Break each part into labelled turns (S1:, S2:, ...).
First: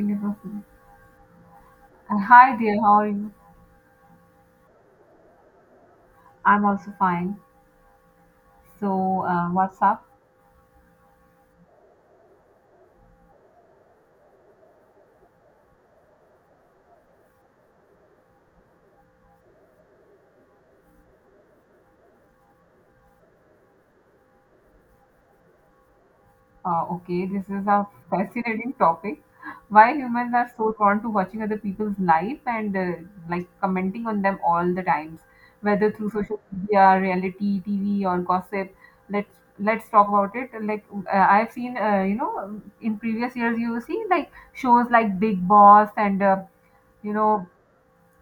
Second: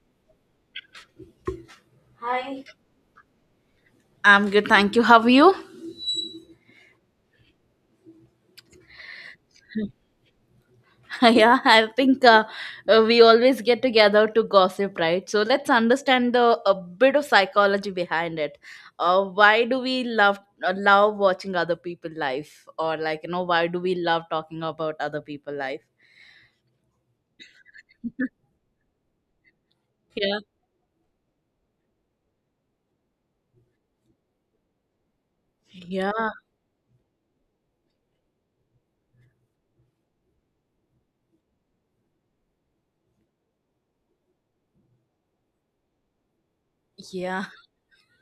S1: Single person. Hi
S2: Hi.
S1: dear, how are you?
S2: I'm good, thank you. How are you?
S1: I'm also fine. So, what's up?
S2: Yeah, I think we always get together to gossip, right? So let's understand the a bit of psychology behind it. Why do we love love watching other people life, or like, why do we love talking about other people life?
S1: Okay, this is a fascinating topic. Why humans
S2: Yeah,
S1: are so drawn to watching other people's life and like commenting on them all the times, whether through
S2: yeah,
S1: social media, reality TV, or gossip. Let's let's talk about it. Like I've seen, in previous years, you see like shows like Big Boss and you
S2: yeah,
S1: know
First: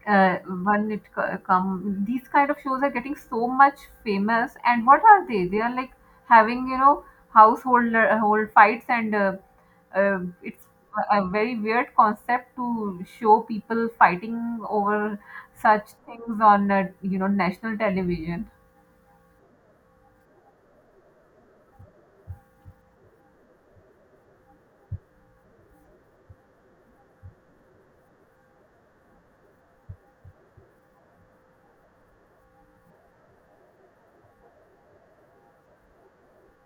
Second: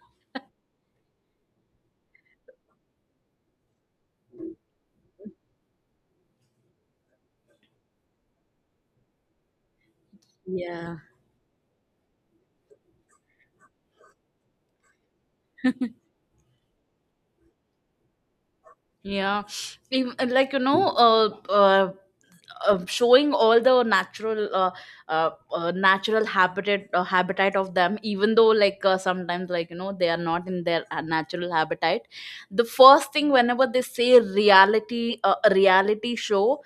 S1: uh, when it co- come these kind of shows are getting so much famous and what are they, are like having household hold fights and it's
S2: yeah.
S1: a very weird concept to show people fighting over such things on national television.
S2: Yeah, even, showing all the natural natural habitat habitat of them even though like sometimes like, they are not in their natural habitat. The first thing whenever they say reality reality show,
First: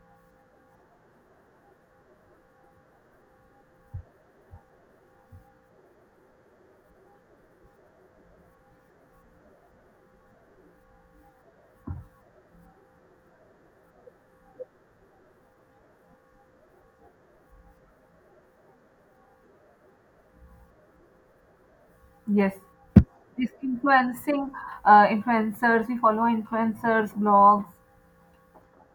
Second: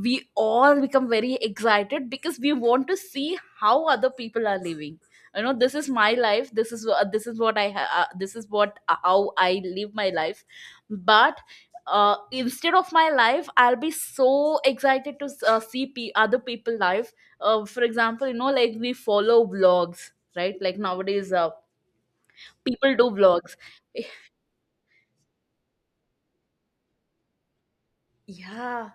S2: we all become very excited because we want to see how other people are living. You know, this is my life, this is what this is what how I live my life. But instead of my life I'll be so excited to see other people life. For example, you know, like we follow vlogs, right? Like nowadays
S1: Yes,
S2: people do
S1: this
S2: vlogs.
S1: influencing, influencers, we follow influencers blogs.
S2: Yeah,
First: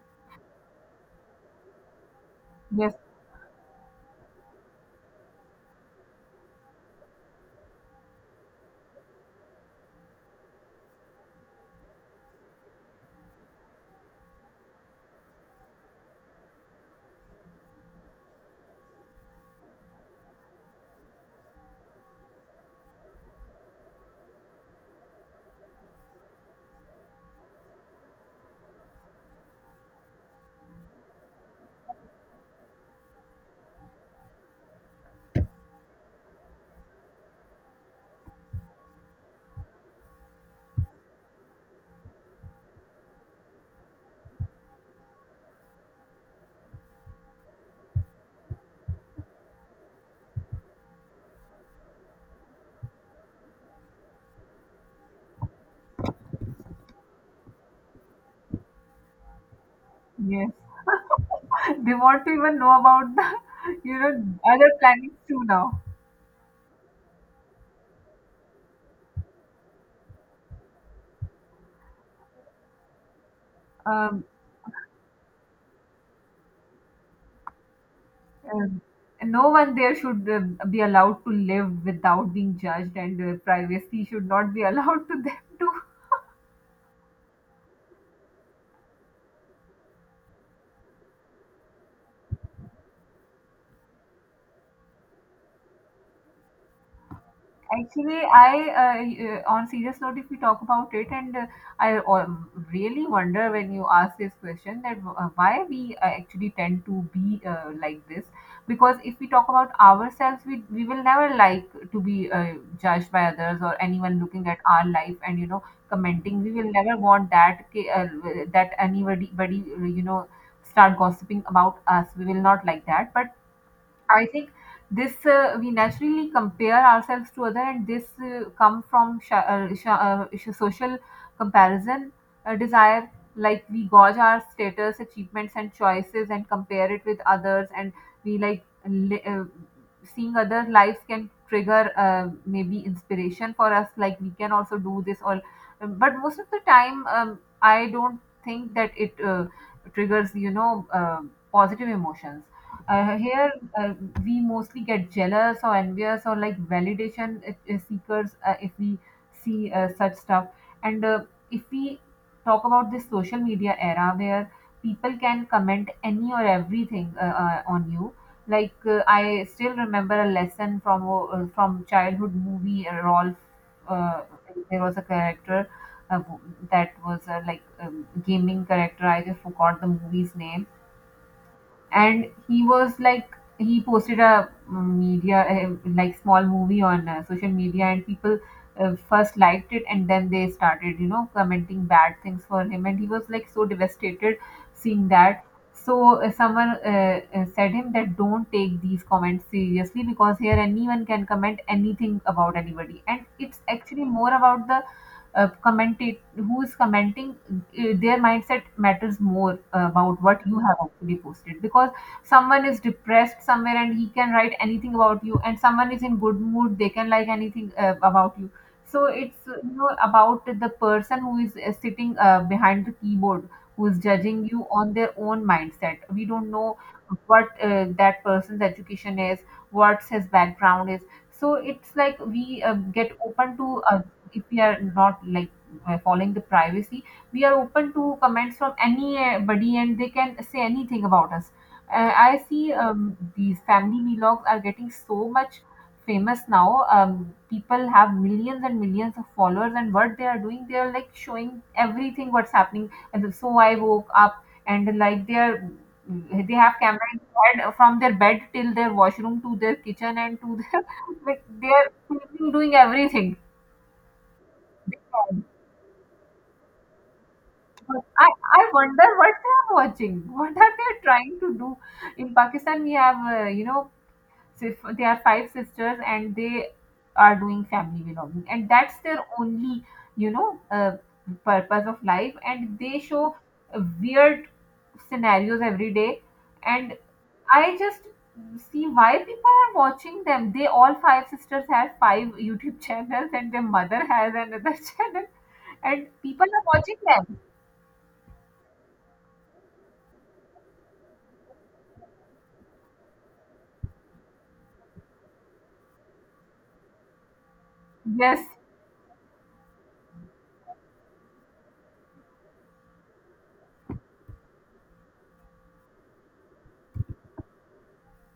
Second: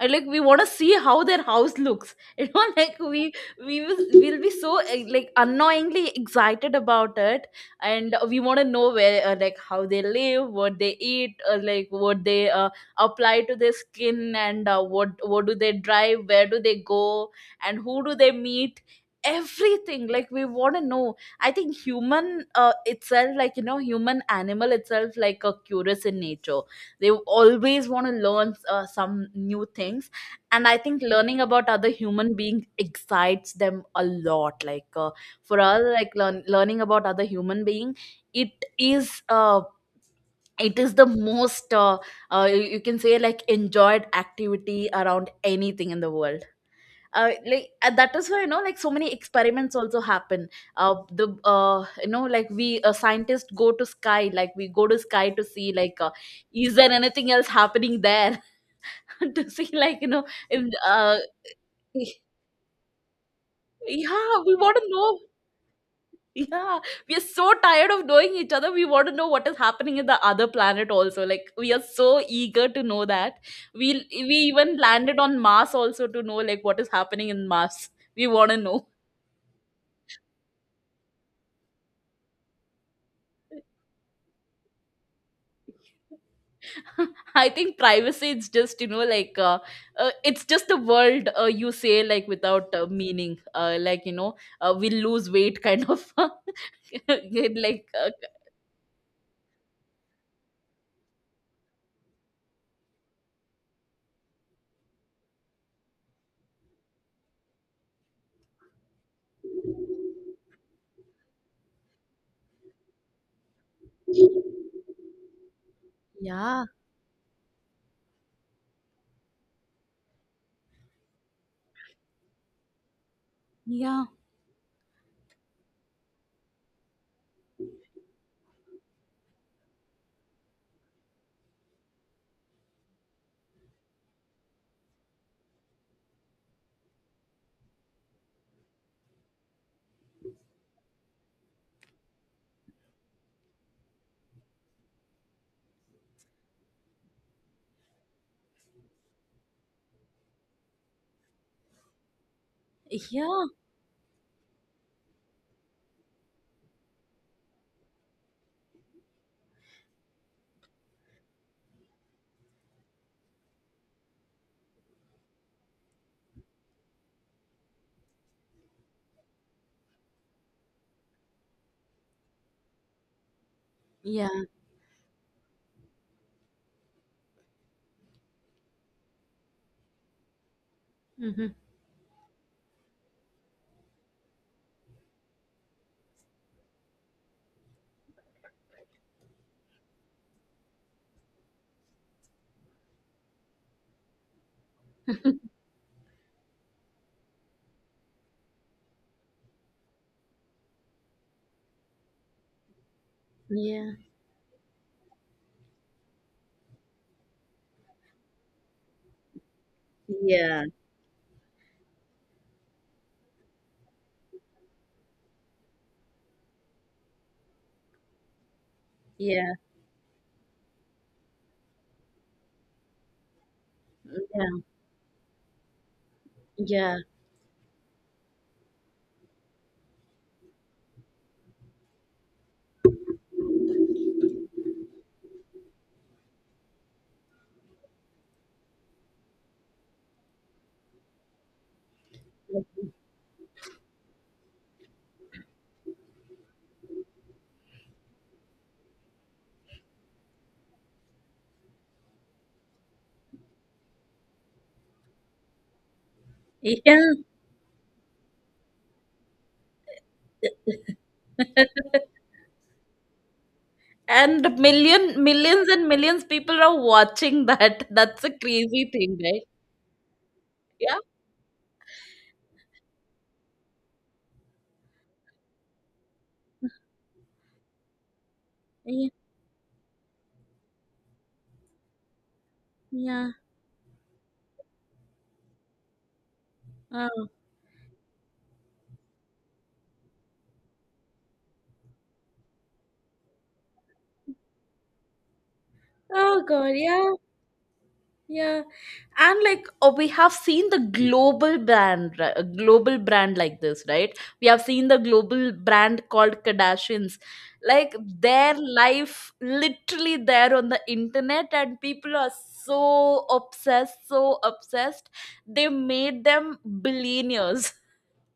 S2: I like, we want to see how their house looks. You know,
S1: Yes.
S2: like we will be so like annoyingly excited about it, and we want to know where like how they live, what they eat, like what they apply to their skin, and what do they drive, where do they go, and who do they meet. Everything like we want to know. I think human itself, like you know, human animal itself, like a curious in nature. They always want to learn some new things, and I think learning about other human beings excites them a lot. Like for us, like learning about other human being, it is uh, it is the most you, you can say, like enjoyed activity around anything in the world. That is why, you know, like so many experiments also happen. The You know, like we scientists go to sky, like we go to sky to see like is there anything else happening there. To see, like you know,
S1: Yes.
S2: in, uh,
S1: They want to even know about the, you know,
S2: yeah, we
S1: other
S2: want to
S1: planets
S2: know.
S1: too now.
S2: Yeah, we are so tired of knowing each other, we want to know what is happening in the other planet also, like we are so eager to know that. we
S1: um,
S2: we even landed on Mars also to know like what is happening in Mars. We want to
S1: Um,
S2: know.
S1: and no one there should be allowed to live without being judged, and privacy should not be allowed to them too.
S2: I think privacy is just, you know, like it's just the world you say, like without meaning, we lose weight kind of. Like
S1: Actually, I uh, on serious note, if we talk about it, and I really wonder when you ask this question that why we actually tend to be like this. Because if we talk about ourselves, we will never like to be judged by others or anyone looking at our life and commenting. We
S2: yeah,
S1: will never want that anybody, you know, start gossiping about us. We will not like that, but
S2: yeah,
S1: I think this we naturally compare ourselves to other, and this come from social comparison desire. Like we gauge our status, achievements, and choices, and compare it with others, and we like li- uh, seeing other lives can trigger maybe inspiration for us. Like we can also do this, or but most of the time, I don't think that it triggers positive emotions
S2: yeah,
S1: here. uh, we mostly get jealous or envious or like validation seekers if we see such stuff. And If we talk about this social media era where people can comment any or everything on you, like I still remember a lesson from childhood movie rolf. uh,
S2: yeah.
S1: there was a character uh, that was like gaming character. I just forgot the movie's name,
S2: Hmm.
S1: and he was like he posted a media, like small movie on social media, and people first liked it and then they started, you know, commenting bad things for him, and he was like so devastated seeing that. So someone said him that don't take these comments seriously, because here anyone can comment anything about anybody, and it's
S2: Yeah,
S1: actually more about the commentate, who is commenting. Their mindset matters more about what you
S2: yeah,
S1: have actually posted, because someone is depressed somewhere and he can write anything about you, and someone is in good mood, they can like anything about you. So it's,
S2: yeah,
S1: about the person who is sitting behind the keyboard, who is judging
S2: yeah,
S1: you on their own mindset. We don't know
S2: yeah,
S1: what that person's education is, what his background is. So it's like we get open to, if we are not like following the privacy, we are open to comments from anybody and they can say anything about us. I see, these family vlogs are getting so much famous now. People have millions and millions of followers, and what they are doing, they are like showing everything what's happening. And so I woke up and like they are, they have
S2: yeah.
S1: camera in their head from their bed till their washroom to their kitchen and to their, like they are filming, doing everything.
S2: And millions and millions people are watching that, that's
S1: I,
S2: a
S1: I
S2: crazy
S1: wonder
S2: thing,
S1: what
S2: right?
S1: they are watching. What are
S2: Yeah.
S1: they trying to do? In Pakistan, we have, they are five sisters and they are doing family belonging. And that's
S2: Yeah,
S1: their only, you know, uh, purpose of life. And they
S2: yeah.
S1: show weird scenarios every day. And
S2: Oh.
S1: I just see why people are watching them. They all five sisters have five YouTube channels, and their mother has another channel. And
S2: Oh
S1: people are
S2: god,
S1: watching
S2: yeah.
S1: them.
S2: Yeah, and like we have seen the global brand, a global brand like this, right? We have seen the global brand called Kardashians. Like
S1: Yes.
S2: their life literally there on the internet, and people are so obsessed, so obsessed. They made them billionaires.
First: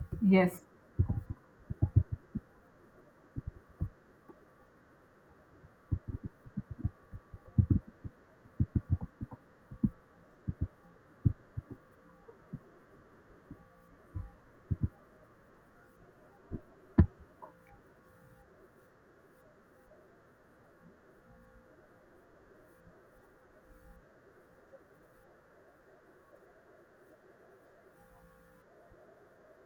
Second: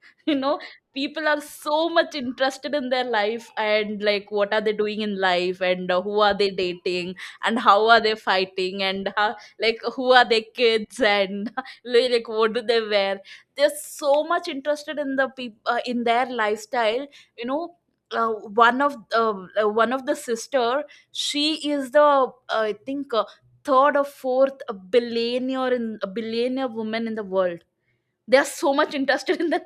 S2: You know,
S1: Yes,
S2: people are so much interested in their life, and like what are they doing in life, and who are they dating, and how are they fighting, and how, like who are their kids, and like what do they wear. They're so much interested in the people in their lifestyle. You know, uh, one of uh, one of the sister, she is the I think third or fourth billionaire, in a billionaire woman in the world. They are so much interested in the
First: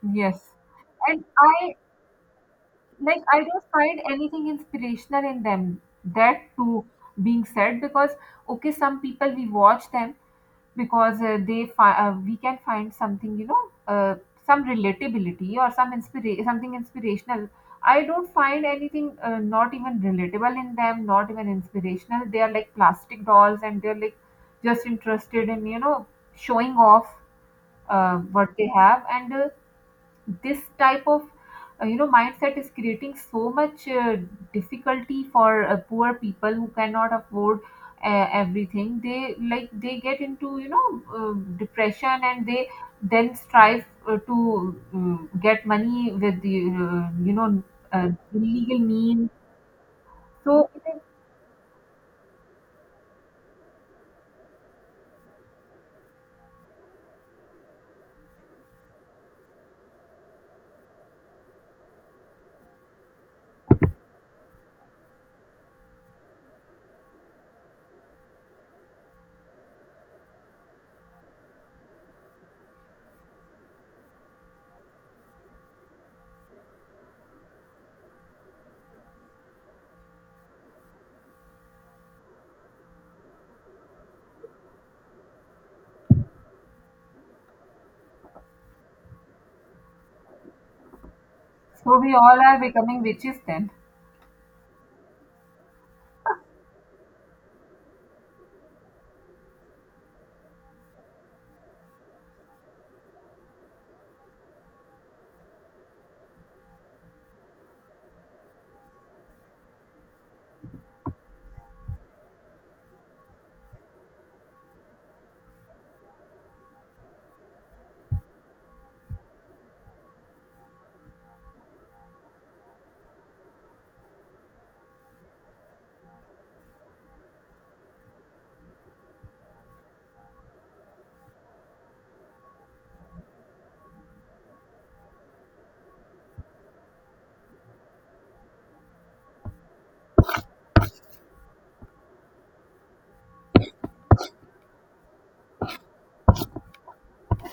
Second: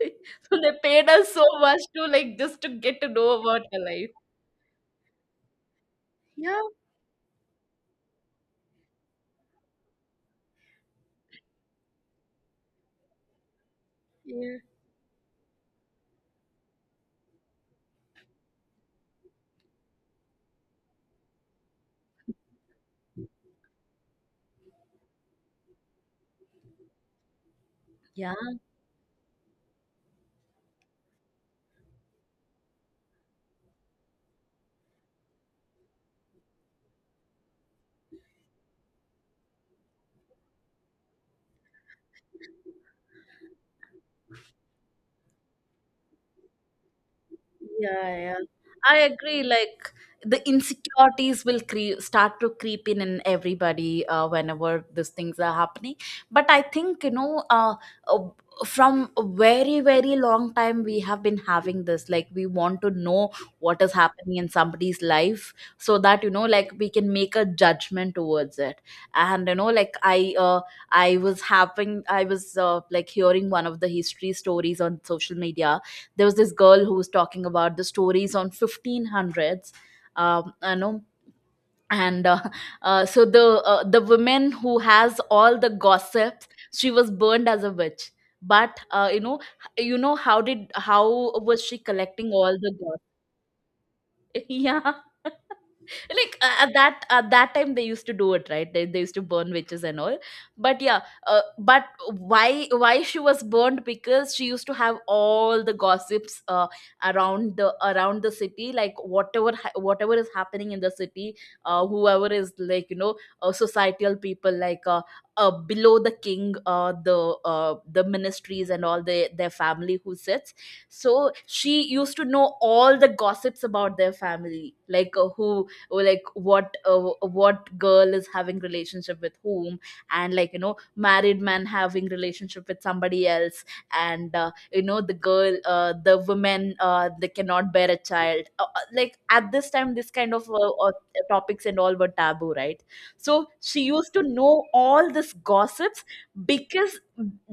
S1: yes.
S2: so they paid
S1: And
S2: us so much to like just to get to know
S1: I
S2: about
S1: don't
S2: her
S1: find
S2: life.
S1: anything inspirational in them. That
S2: Yeah.
S1: too being said, because okay, some people we watch them because we can find something,
S2: Yeah.
S1: some relatability or some something inspirational. I don't find anything not even relatable in them, not even inspirational. They are like plastic dolls, and they're like just interested in, you know, showing off
S2: Yeah.
S1: what they have. And. This type of mindset is creating so much difficulty for poor people who cannot afford everything they like. They get into, depression, and they then strive to get money with the, uh,
S2: Yeah, yeah.
S1: illegal
S2: I
S1: means.
S2: agree. Like the
S1: So it is,
S2: insecurities will start to creep in everybody whenever these things are happening. But I think, you know, uh, from a very very long time we have been having this. Like we want to know what is happening in somebody's life so that, you know, like we can make a judgment towards it. And you know, like I was like hearing one of the history stories on social media. There was this girl who was talking about the stories on 1500s. Um, I know. And so the woman who has all the gossips, she was burned as a witch. But you know, you know how did how was she
S1: so we
S2: collecting
S1: all are
S2: all the
S1: becoming
S2: gossip.
S1: witches then.
S2: Yeah, like at that time they used to do it, right? They used to burn witches and all. But yeah, but why she was burned because she used to have all the gossips around the city, like whatever is happening in the city. Whoever is like, you know, societal people, like below the king, the ministries and all the, their family who sits. So she used to know all the gossips about their family, like who, or like what girl is having relationship with whom, and like, you know, married man having relationship with somebody else, and you know, the girl the women they cannot bear a child, like at this time this kind of topics and all were taboo, right? So she used to know all this gossips. Because,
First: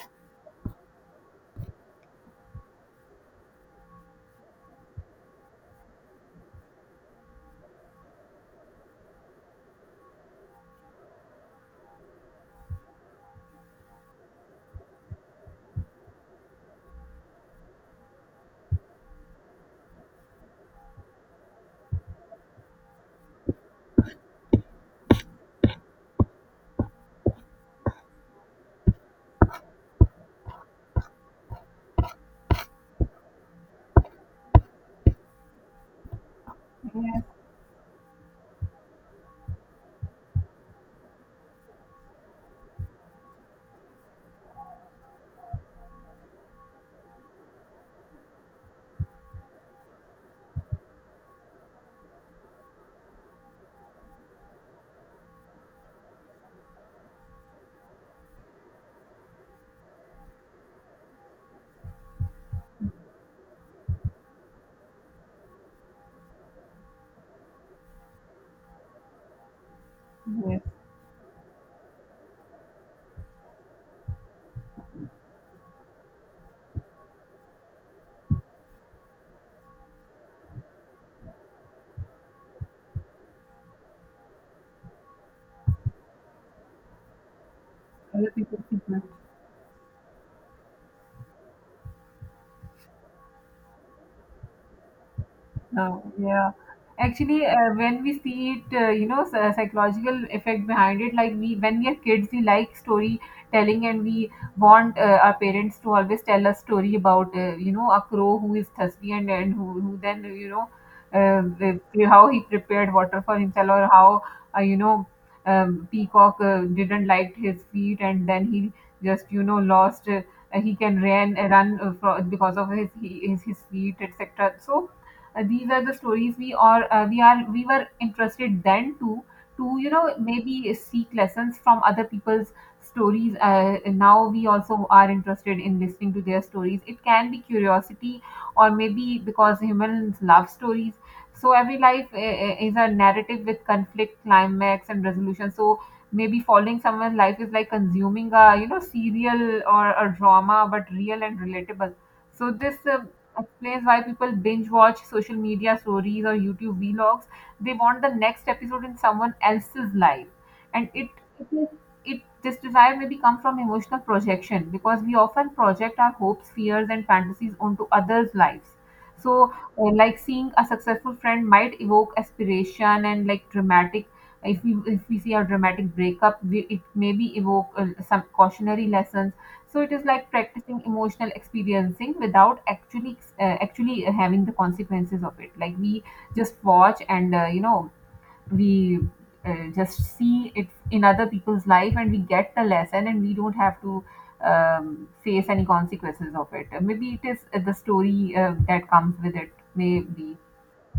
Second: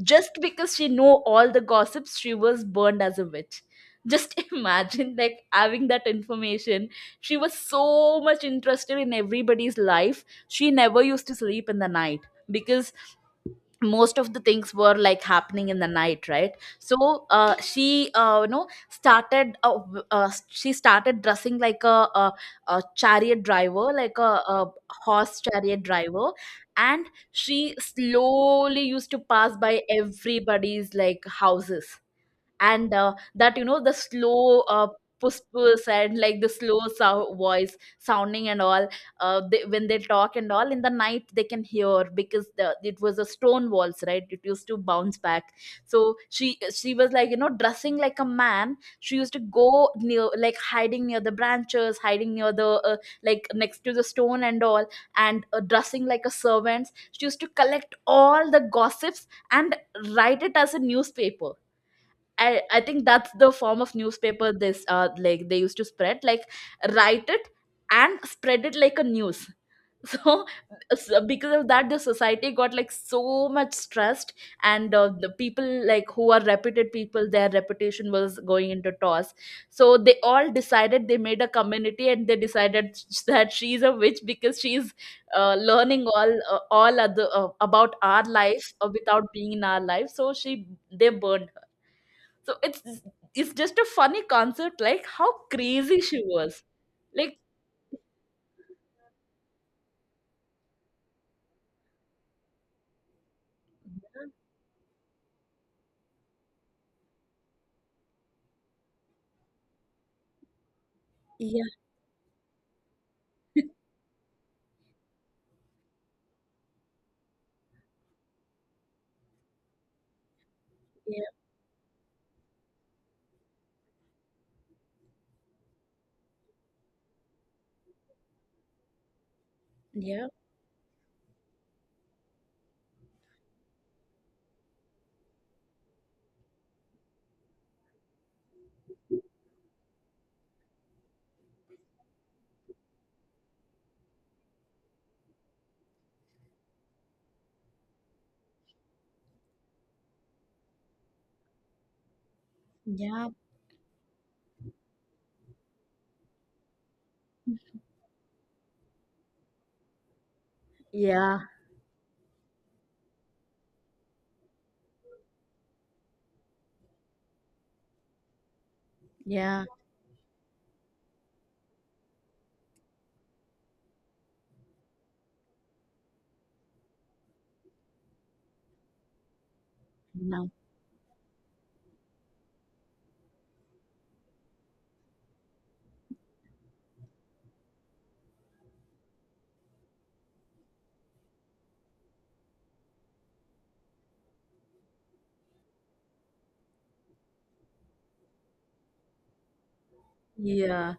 S2: just because she know all the gossips, she was burned as a witch. Just imagine like having that information. She was so much interested in everybody's life. She never used to sleep in the night, because most of the things were like happening in the night, right? So she, you know, she started dressing like a chariot driver, like a horse chariot driver. And she slowly used to pass by everybody's like houses, and that, you know, the slow puss puss, and like the slow
S1: Yes.
S2: voice sounding and all. When they talk and all in the night, they can hear because it was a stone walls, right? It used to bounce back. So she was, like you know, dressing like a man. She used to go near like hiding near the branches, hiding near the like next to the stone and all, and dressing like a servant, she used to collect all the gossips and write it as a newspaper. I think that's the form of newspaper this like they used to spread, like write it and spread it like a news. So,
S1: Yes,
S2: so because of that the society got like so much stressed, and the people like who are reputed people, their reputation was going into toss. So they all decided, they made a community, and they decided that she's a witch, because she's learning all other about our
S1: other people
S2: life
S1: think.
S2: without being in our life, so she, they burned. So it's just a funny concept, like how crazy
S1: Oh,
S2: she
S1: yeah.
S2: was. Like,
S1: Actually, when we see it, psychological effect behind it, like we, when we are kids, we like storytelling, and we want our parents to always tell us story about, you know, a crow who is thirsty and who then, you know,
S2: yeah,
S1: the- how he prepared water for himself, or how, uh, you know, peacock didn't like his feet, and then he just, you know, lost. He can
S2: yeah,
S1: run, because of his feet, etc. So, these are the stories we were interested then to you know,
S2: yeah,
S1: maybe seek lessons from other people's stories. Now we also are interested in listening to their stories. It can be curiosity, or maybe because humans love stories. So every life is a narrative with conflict, climax and resolution. So maybe following someone's life is like consuming a, you know, serial or a drama, but real and relatable. So this
S2: yeah,
S1: explains why people binge watch social media stories or YouTube vlogs. They want the next episode in someone else's life, and
S2: yeah,
S1: it is it, this desire maybe comes from emotional projection, because we often project our hopes, fears, and fantasies onto others' lives. So,
S2: yeah,
S1: like seeing a successful friend might evoke aspiration and like dramatic. If we see a dramatic breakup, we, it maybe evoke some cautionary lessons. So it is like
S2: no,
S1: practicing emotional experiencing without actually having the consequences of it. Like we just watch and, we just see it in other people's life, and we get the lesson, and we don't have to face any consequences of it. Maybe it is the story that comes with it. Maybe
S2: yeah.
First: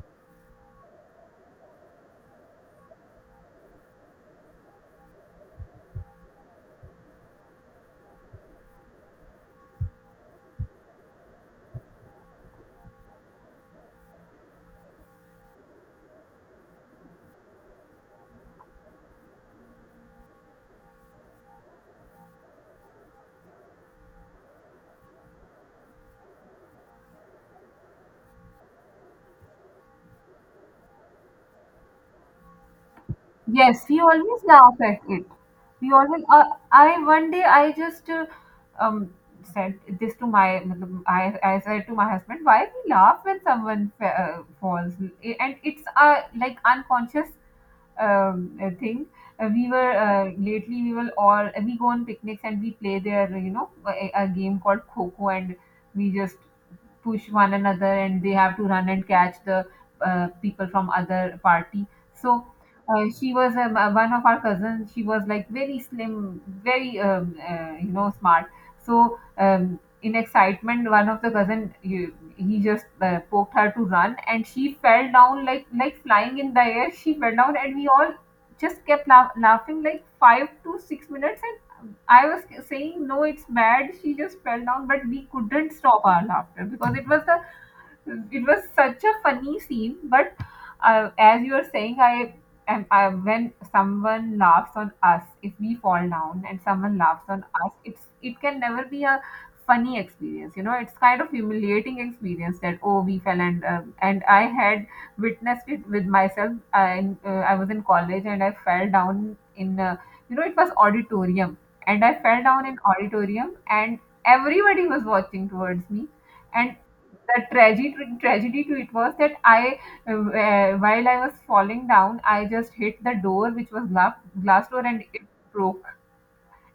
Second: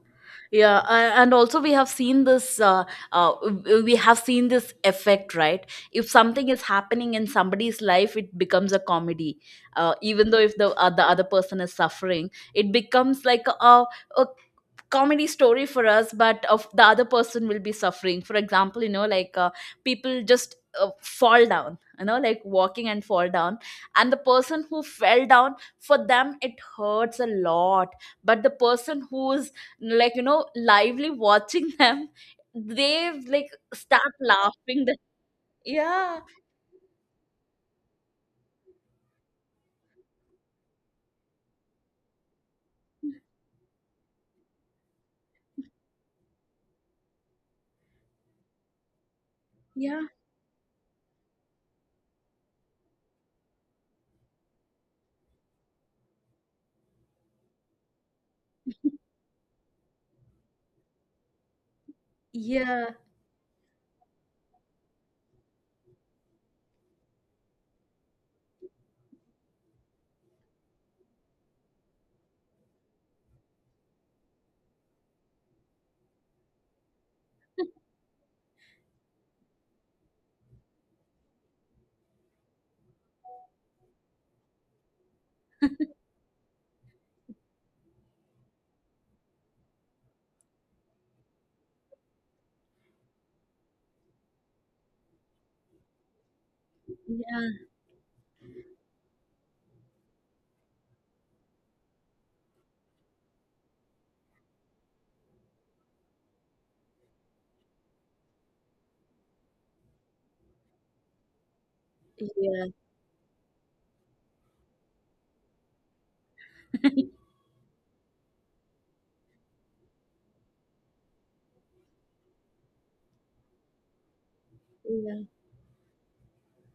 S2: Yeah, and also we have seen this. We have seen this effect, right? If something is happening in somebody's life, it becomes a comedy. Even though if the the other person is suffering, it becomes like a comedy story for us, but of the other person will be suffering. For example, you know, like people just fall down, you know, like walking and fall down, and the person who fell down, for them it hurts a lot, but the person who's, like you know, lively watching them, they like
S1: yes, we
S2: start
S1: always laugh
S2: laughing. The-
S1: at it. We
S2: yeah,
S1: always I one day I just um said this to my मतलब, I said to my husband, why we laugh when someone falls, and it's a like unconscious thing. We were
S2: yeah,
S1: Lately we will all, we go on picnics and we play there, you know, a game called kho, and we just push one another and they have to run and catch the people from other party. So
S2: yeah.
S1: she was, one of our cousins. She was like very slim, very smart. So in excitement, one of the cousin you, he just poked her to run, and she fell down like flying in the air. She fell down, and we all just kept laughing like 5 to 6 minutes. And I was saying, no, it's mad. She just fell down, but we couldn't stop our laughter because it was such a funny scene. But as you are saying, I, when someone laughs on us, if we fall down and someone laughs on
S2: Yeah,
S1: us, it's, it can never be a funny experience. You know, it's kind of humiliating experience that oh, we fell. And I had witnessed it with myself. I was in college, and I fell down in, it was auditorium, and I fell
S2: yeah.
S1: down in auditorium, and everybody was watching towards me. And the tragedy to it was that while I was falling down, I just hit the door, which was glass door, and it broke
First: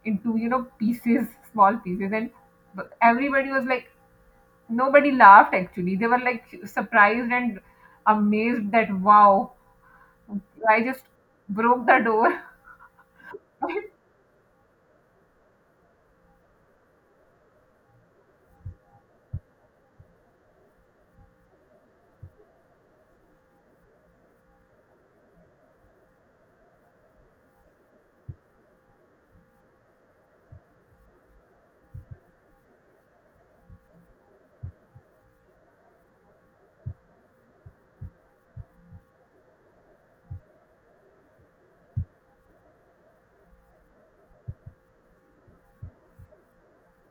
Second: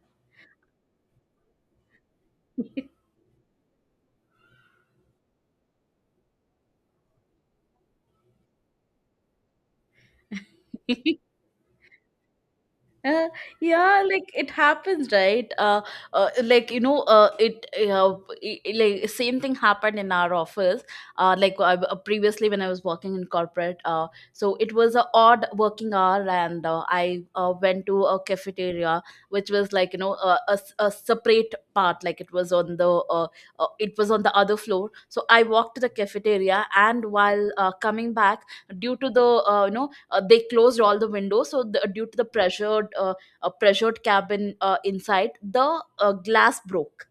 S1: into, you know, pieces, small pieces, and everybody was like, nobody laughed actually. They were like surprised and amazed that wow, I just
S2: Yeah.
S1: broke the door
S2: Uh, yeah, like it happens, right? Like you know, it I- Like same thing happened in our office. Like I, previously when I was working in corporate, so it was a odd working hour, and I went to a cafeteria, which was like, you know, a separate part, like it was on the it was on the other floor. So I walked to the cafeteria, and while coming back, due to the they closed all the windows. So due to the pressured cabin inside the glass broke.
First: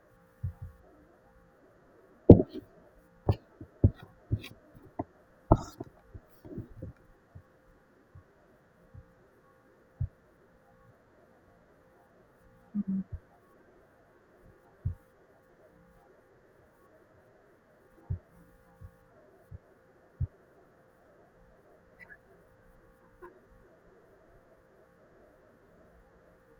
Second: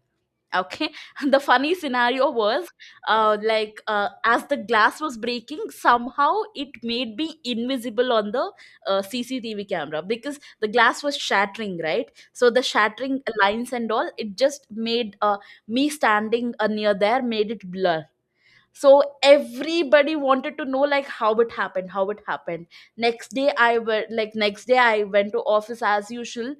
S2: Okay, the funny scenario was as the glass was breaking, somehow it made me invisible on the CCTV camera, because the glass was shattering, right? So the shattering lines and all, it just made me standing near there, made it blur. So everybody wanted to know, like, how it happened, how it happened. Next day I went to office as usual.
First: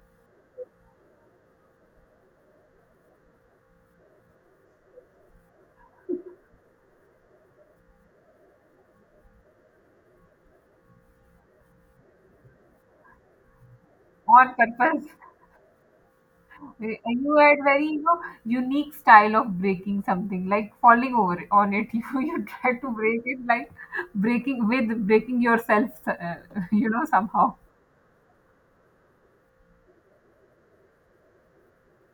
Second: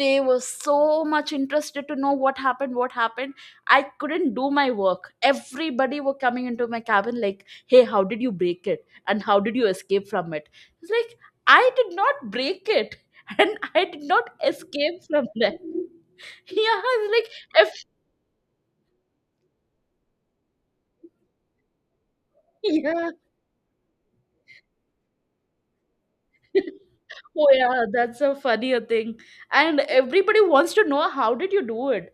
S2: They were so much interested to know what happened, what happened. I couldn't do my work. Everybody were coming into my cabin like, hey, how did you break it and how did you escape from it? It's like, I did not break it, and I did not
S1: on
S2: escape
S1: purpose.
S2: from that. Yeah,
S1: Y-
S2: it's
S1: You had
S2: like, if
S1: very you know, unique style of breaking something, like falling over on it. You try to
S2: yeah.
S1: break it like breaking with breaking yourself, you know
S2: Oh
S1: somehow.
S2: yeah, that's a funnier thing. And everybody wants to know, how did you do it?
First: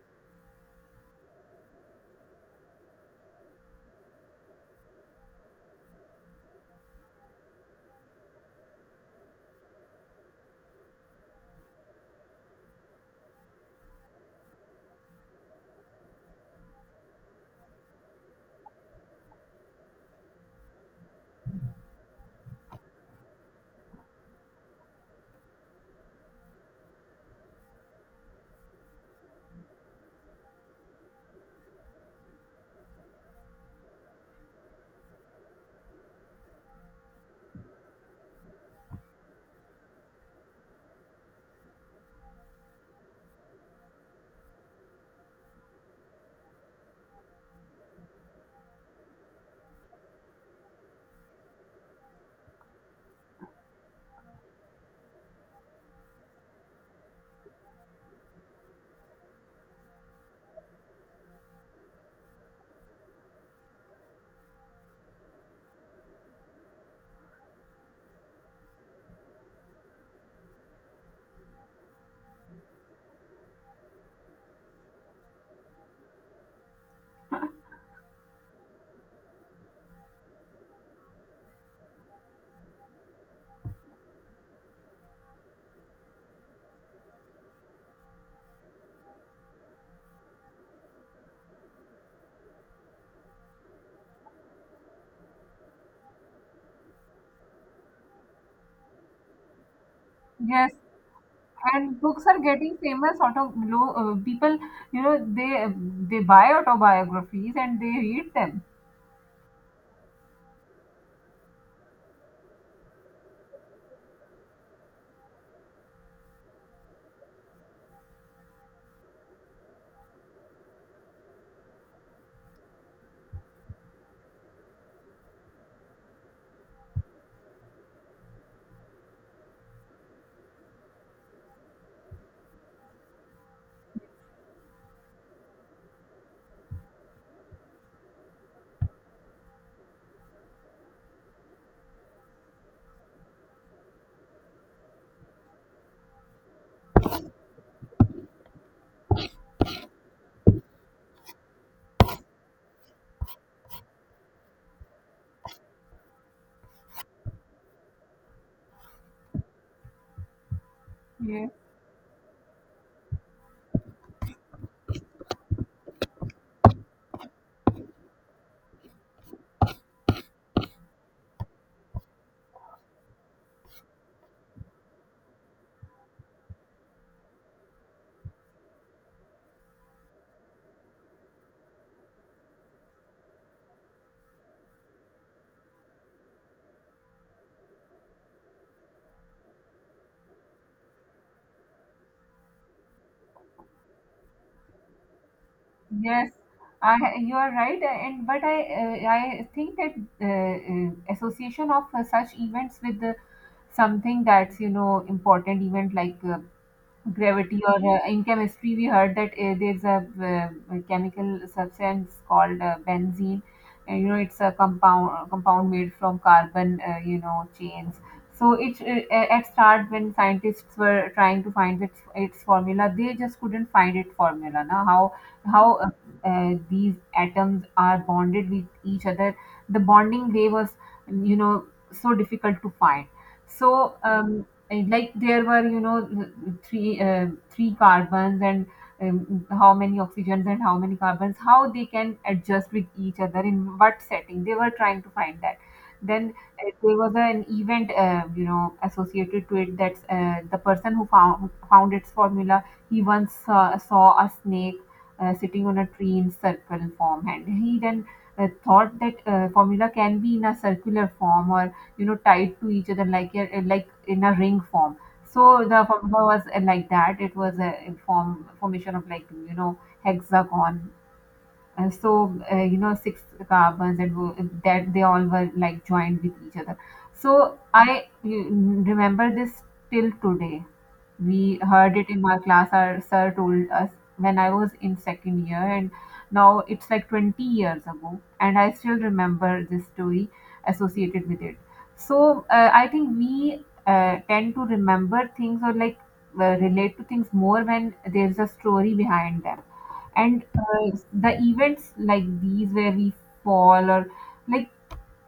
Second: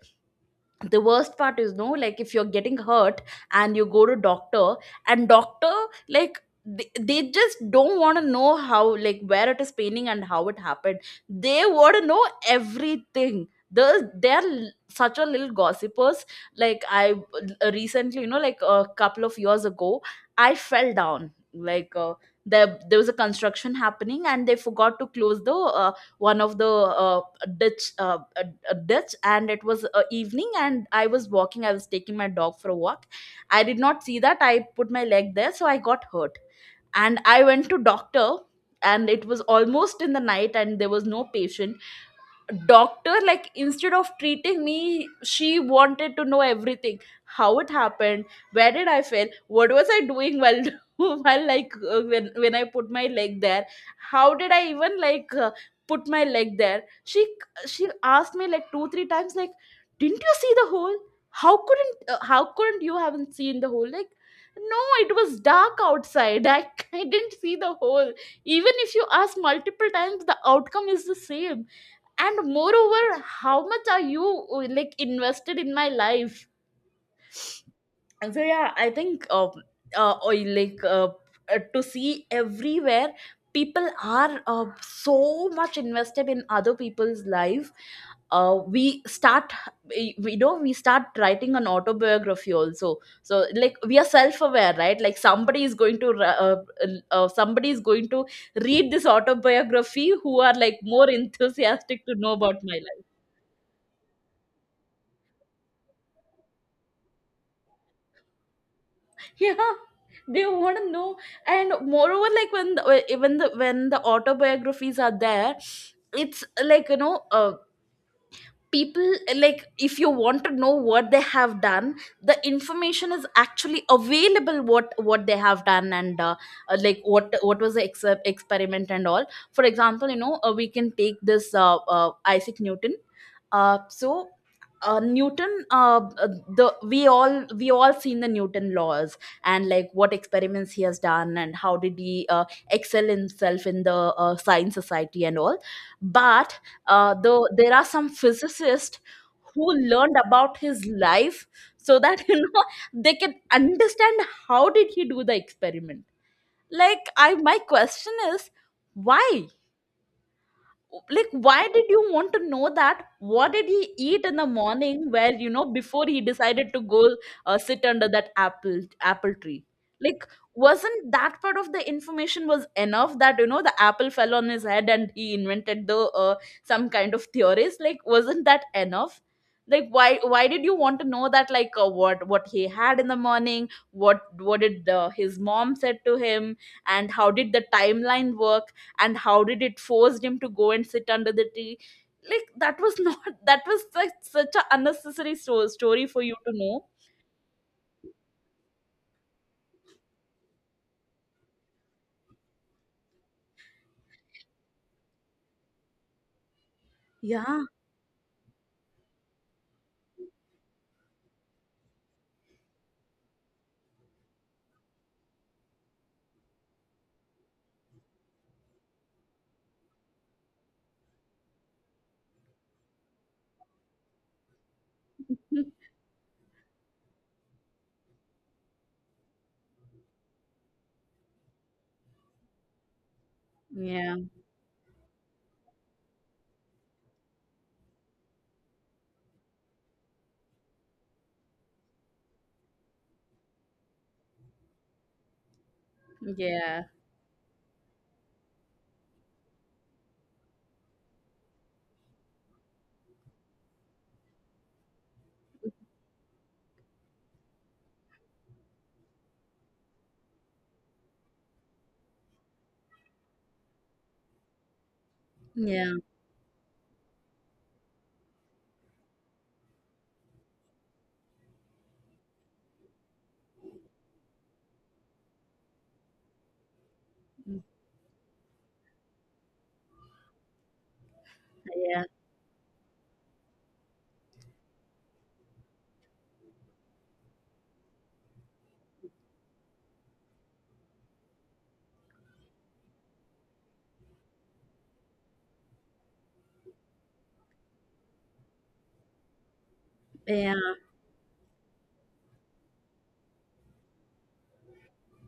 S2: The worst part is, no, like, if you're getting hurt and you go to doctor, and doctor, like, they just don't want to know how, like, where it is paining and how it happened. They want to know everything. Such a little gossipers, like I, recently, you know, like a couple of years ago, I fell down like there was a construction happening and they forgot to close the one of the ditch, a ditch. And it was evening, and I was taking my dog for a walk. I did not see that, I put my leg there, so I got hurt, and I went to doctor. And it was almost in the night and there was no patient. Doctor, like, instead of treating me, she wanted to know everything. How it happened, where did I fail, what was I doing, while while, like, when I put my leg there, how did I even like, put my leg there. She asked me like two three times, like, didn't you see the hole? How couldn't you haven't seen the hole? Like, no, it was dark outside. I didn't see the hole. Even if you ask multiple times, the outcome is the same. And moreover, how much are you like invested in my life? And so yeah, I think, or like to see everywhere, people are so much invested in other people's life. We start, we know, we start writing an autobiography also. So, like, we are self-aware, right? Like, somebody is going to read this autobiography, who are
S1: Yes,
S2: like more
S1: and
S2: enthusiastic to
S1: books
S2: know
S1: are
S2: about
S1: getting
S2: my life.
S1: famous. Auto People, you know, they they buy autobiographies and they read them.
S2: Yeah, they want to know. And moreover, like, when the, when the when the autobiographies are there, it's like, you know, people, like, if you want to know what they have done, the information is actually available. What they have done, and like, what was the experiment and all. For example, you know, we can take this, Isaac Newton. So Newton, the we all seen the Newton laws, and like what experiments he has done and how did he excel himself in the science society and all. But though there are some physicists who learned about his life, so that you know, they can understand how did he do the experiment. Like, my question is, why? Like,
S1: Yes.
S2: why did you want to know that, what did he eat in the morning, where, you know, before he decided to go sit under that apple tree. Like, wasn't that part of the information was enough, that, you know, the apple fell on his head and he invented the uh, some kind of theories? Like, wasn't that enough? Like, why did you want to know that, like, what he had in the morning, what did his mom said to him, and how did the timeline work, and how did it forced him to go and sit under the tree? Like, that was not, that was such an unnecessary story for
S1: Yes,
S2: you to know.
S1: I, you are right, and but I think that association of such events with something that's you know important event like gravity
S2: Yeah.
S1: or in chemistry we heard that there's a chemical substance called benzene, and you know it's a compound made from carbon, you know, chains. So it at start, when scientists were trying to find its formula, they just couldn't find its formula. Now how how uh, these atoms are bonded with each other. The bonding they was, you know, so difficult to find. So
S2: Yeah,
S1: and like there were, you know, three carbons and how many oxygens and how many carbons, how they can adjust with each other, in what setting they were trying to find that. Then
S2: yeah,
S1: there was an event, you know, associated to it. That's the person who found its formula. He once saw a snake sitting on a tree in circle form, and he then thought that formula can be in a circular form or, you know, tied to each other like like in a ring form. So
S2: yeah,
S1: the
S2: yeah,
S1: formula was like that. It was a formation of, like, you know, hexagon. uh, so you know, six carbons that were that they all were like joined with each other. So I remember this till today. We heard
S2: yeah,
S1: it in my class, our sir told us when I was in second year, and now it's like 20 years ago and I still remember this story associated with it. So I think we tend to remember things, or like relate to things more when there's a story behind them. And
S2: yeah,
S1: the events like these where we fall or like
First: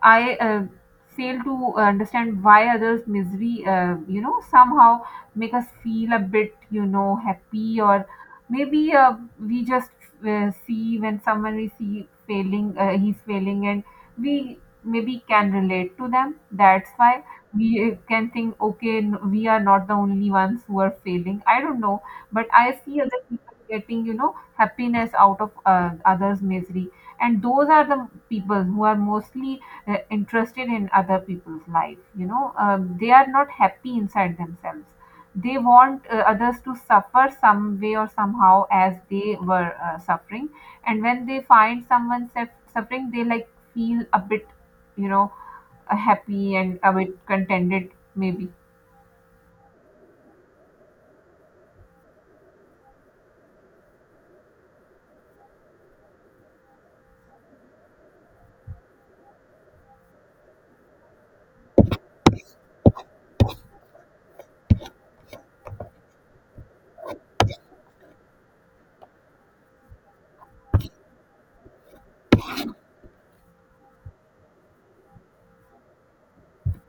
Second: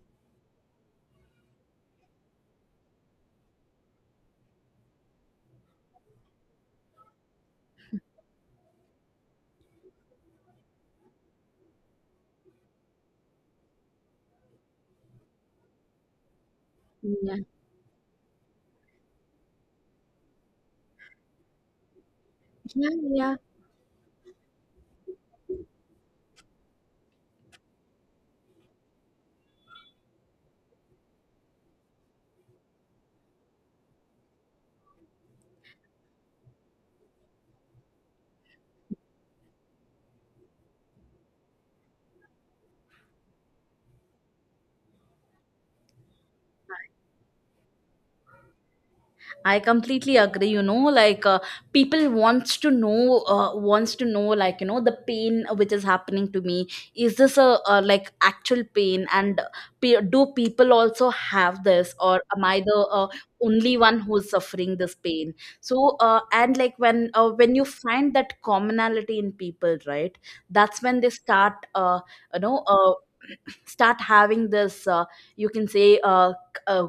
S1: I fail to understand why others' misery, you know, somehow make us feel a bit, you know, happy. Or maybe we just see when someone we see failing, he's failing, and we maybe can relate to them. That's why we can think, okay, we are not the only ones who are failing. I don't know, but I
S2: yeah,
S1: see other
S2: yeah.
S1: people getting, you know, happiness out of others' misery, and those are the people who are mostly, they're interested in other people's life, you know. Um, they are not happy inside themselves. They want others to suffer some way or somehow as they were suffering. And when they find someone suffering, they like feel a bit, you know, happy and a bit contented maybe.
S2: I completely agree. You know, like, people wants to know, like, you know, the pain which is happening to me. Is this a, like actual pain? And do people also have this, or am I the only one who's suffering this pain? So, and like, when you find that commonality in people, right? That's when they start, you know, start having this. You can say, uh,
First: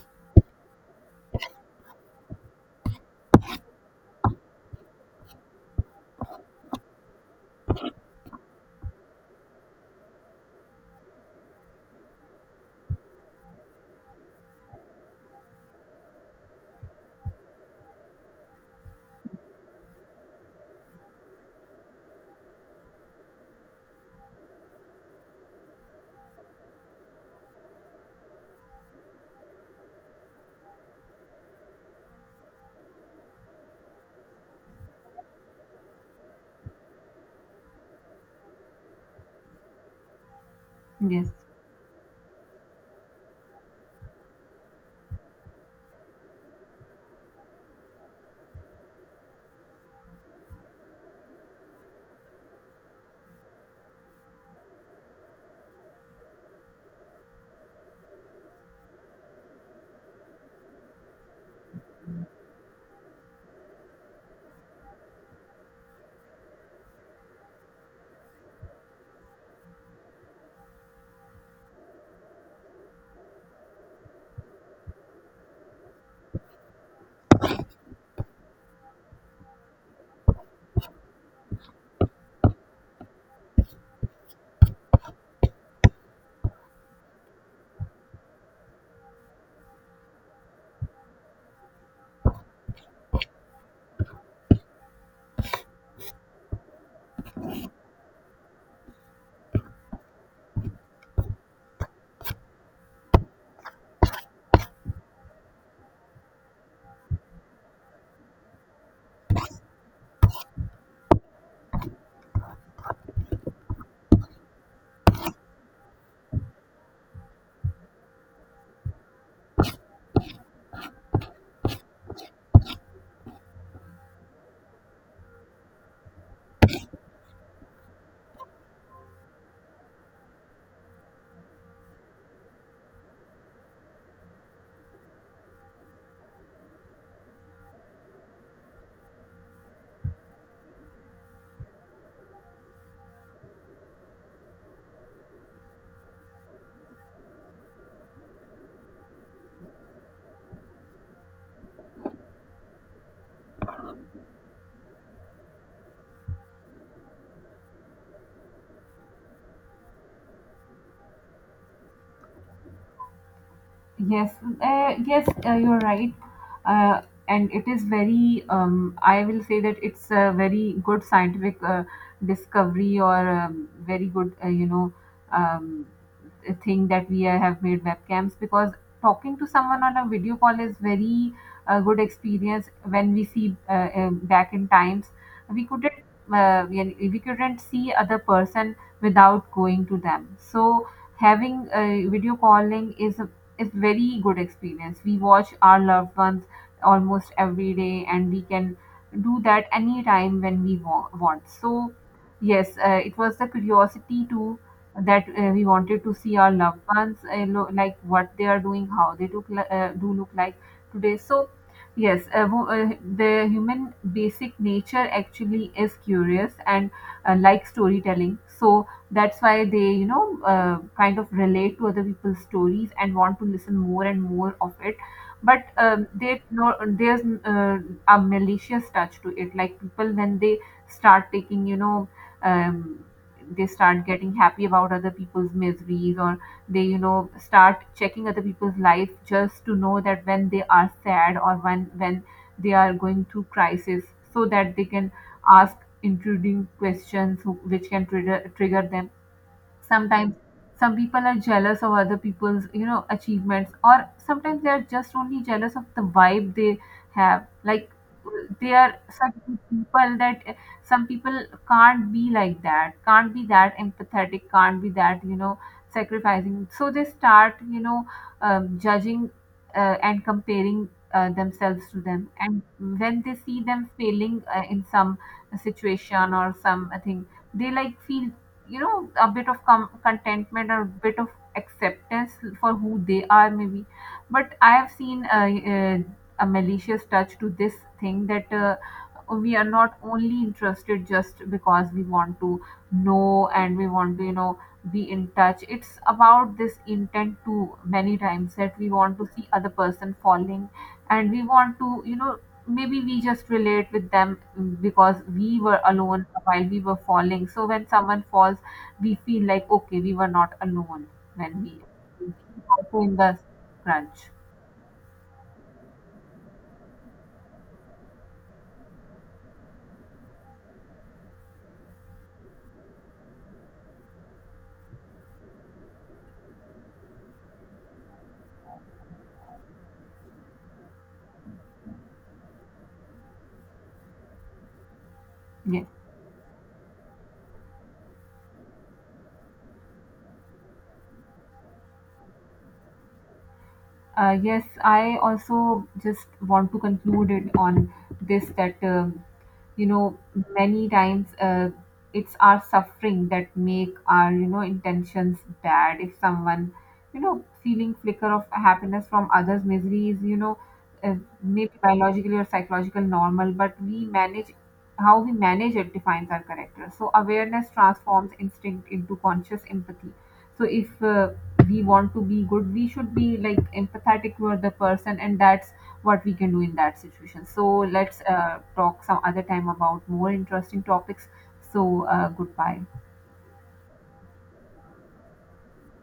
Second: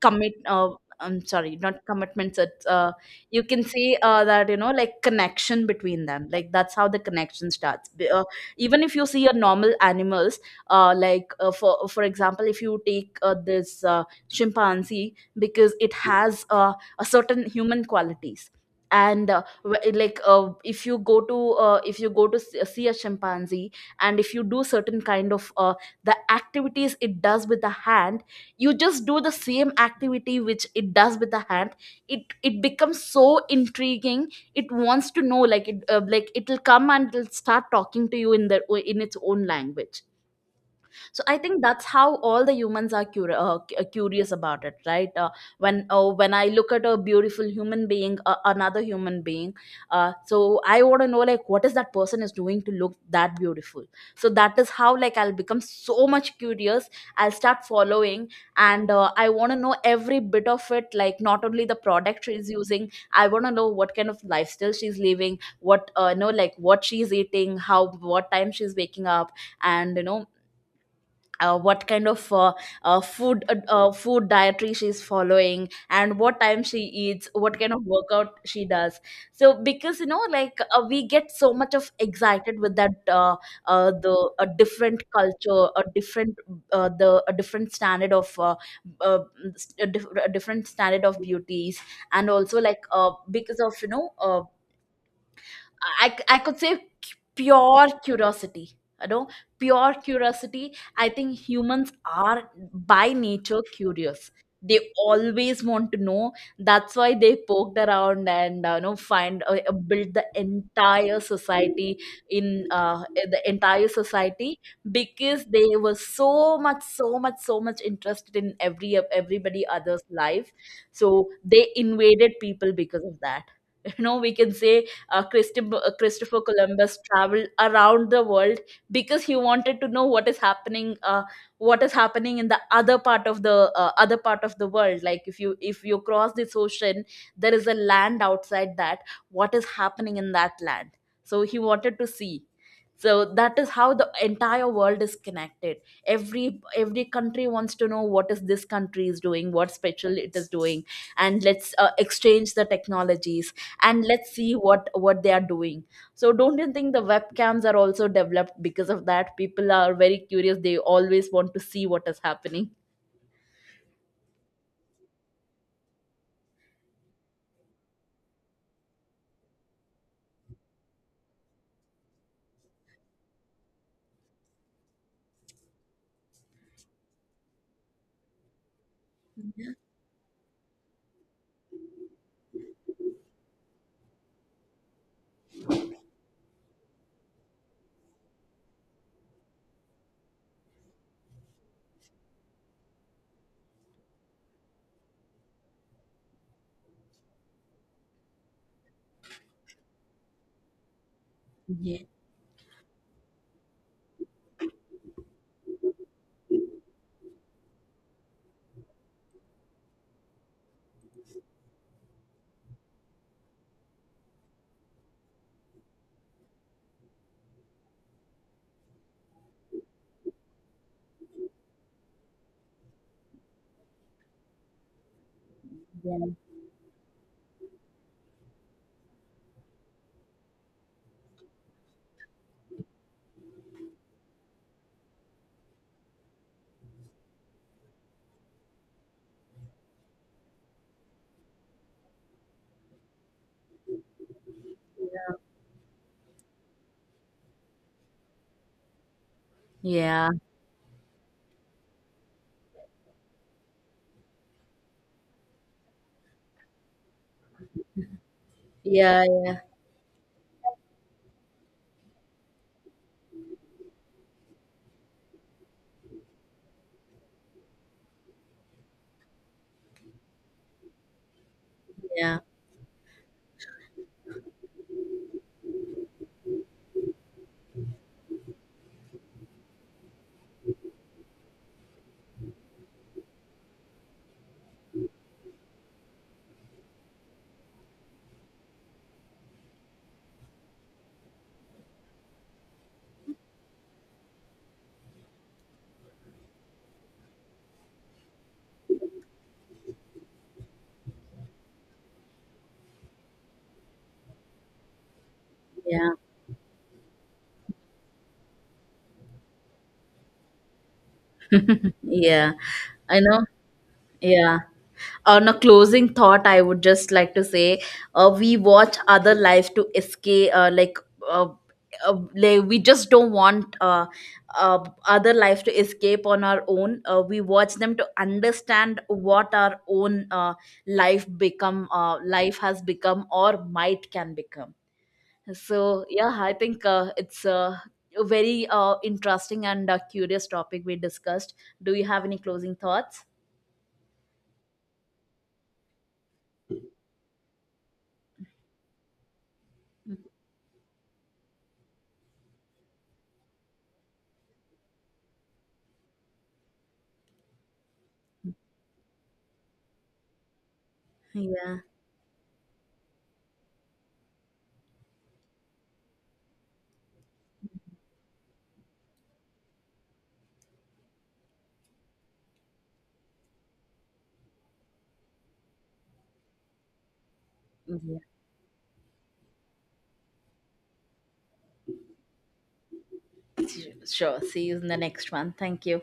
S2: commit, I'm sorry, not commitments, it's you can say, that, you know, like connection between them, like that's how the connection starts. Even if you see your normal animals, for example, if you take this chimpanzee, because it has a certain human qualities. And if you go to, see a chimpanzee, and if you do certain kind of the activities it does with the hand, you just do the same activity which it does with the hand, it becomes so intriguing. It wants to know, like, it'll come and it'll start talking to you in their in its own language. So
S1: Yes.
S2: I think that's how all the humans are curious about it, right? When I look at a beautiful human being, another human being, so I want to know, like, what is that person is doing to look that beautiful. So that is how, like, I'll become so much curious, I'll start following, and I want to know every bit of it, like not only the product she's using, I want to know what kind of lifestyle she's living, what, you know, like what she's eating, how, what time she's waking up, and, you know, what kind of food dietary she's following, and what time she eats, what kind of workout she does. So because, you know, like, we get so much of excited with that, the a different culture, a different, the a different standard of, uh, a different standard of beauties. And also, like, because of, you know, I could say, pure curiosity. You know, pure curiosity. I think humans are by nature curious. They always want to know. That's why they poked around and you know, find build the entire society in uh, the entire society because they were so much, so much, so much interested in everybody other's life. So they invaded people because of that, you know, we can say, Christopher Columbus traveled around the world because he wanted to know what is happening, in the other part of the world. Like, if you cross this ocean, there is a land outside that. What is happening in that land? So he wanted to see. So that is how the entire world is connected. Every country wants to know what is this country is doing, what special it is doing. And let's exchange the technologies, and let's see what they are doing. So don't you think the webcams are also developed because of that? People are very curious, they always want to see what is happening.
S1: Yes, yes, you're right. Uh, and it is very, I will say that it's a very good scientific discovery, or very good, you know, um, a thing that we have made webcams, because talking to someone on a video call is very good experience. When we see, back in times, we we couldn't see other person without going to them. So having a video calling is, it's very good experience. We watch our loved ones almost every day, and we can do that anytime when we want. So
S2: Yeah,
S1: yes, it was the curiosity too that we wanted to see our loved ones, like what they are doing, how they look, do look like today. So yes, the human basic nature actually is curious and like storytelling. So that's why they, you know, kind of relate to other people's stories and want to listen more and more of it. But
S2: yeah,
S1: they no, there's a malicious touch to it. Like people when they start taking, you know, um, they start getting happy about other people's miseries, or they, you know, start checking other people's life just to know that when they are sad, or when they are going through crisis, so that they can ask intruding questions which can trigger them
S2: yeah,
S1: sometimes. Some people are jealous of other people's, you know, achievements, or sometimes they are just only jealous of the vibe they have. Like, they are
S2: yeah,
S1: such
S2: yeah,
S1: good people that some people can't be like that, can't be that empathetic, can't be that, you know, sacrificing. So they start, you know, judging and comparing themselves to them.
S2: yeah,
S1: And when they see them failing in some situation or something, they like feel, you know, a bit of contentment, or a bit of acceptance for who they are, maybe. But I have seen a, a malicious touch to this thing, that we are not only interested just because we want to know and we want to, you know, be in touch. It's about this intent too, many times, that we want to see other person falling, and we want to, you know, maybe we just relate with them because we were
S2: yeah,
S1: alone while we were falling. So when someone falls, we feel like, okay, we were not alone when we
S2: yeah.
S1: also in
S2: I
S1: the
S2: know.
S1: crunch.
S2: Yeah. On a closing thought, I would just like to say, we watch other lives to escape, uh, we just don't want uh, other life to escape on our own. We watch them to understand what our own life has become or might can become.
S1: Yes,
S2: So yeah, I think it's a very interesting and curious topic we discussed. Do you have any closing thoughts?
S1: yes, I also just want to conclude it on this, that um, you know, many times, it's our suffering that make our, you know, intentions bad. If someone, you know, feeling flicker of happiness from others misery is, you know, uh, maybe
S2: Yeah,
S1: biologically or psychological normal, but we manage, how we manage it defines our character. So awareness transforms instinct into conscious empathy. So if we want to be good, we should be like empathetic toward the person, and that's what we can do in that situation. So
S2: yeah.
S1: let's talk some other time about more interesting topics. So goodbye.
S2: Sure. See you in the next one. Thank you.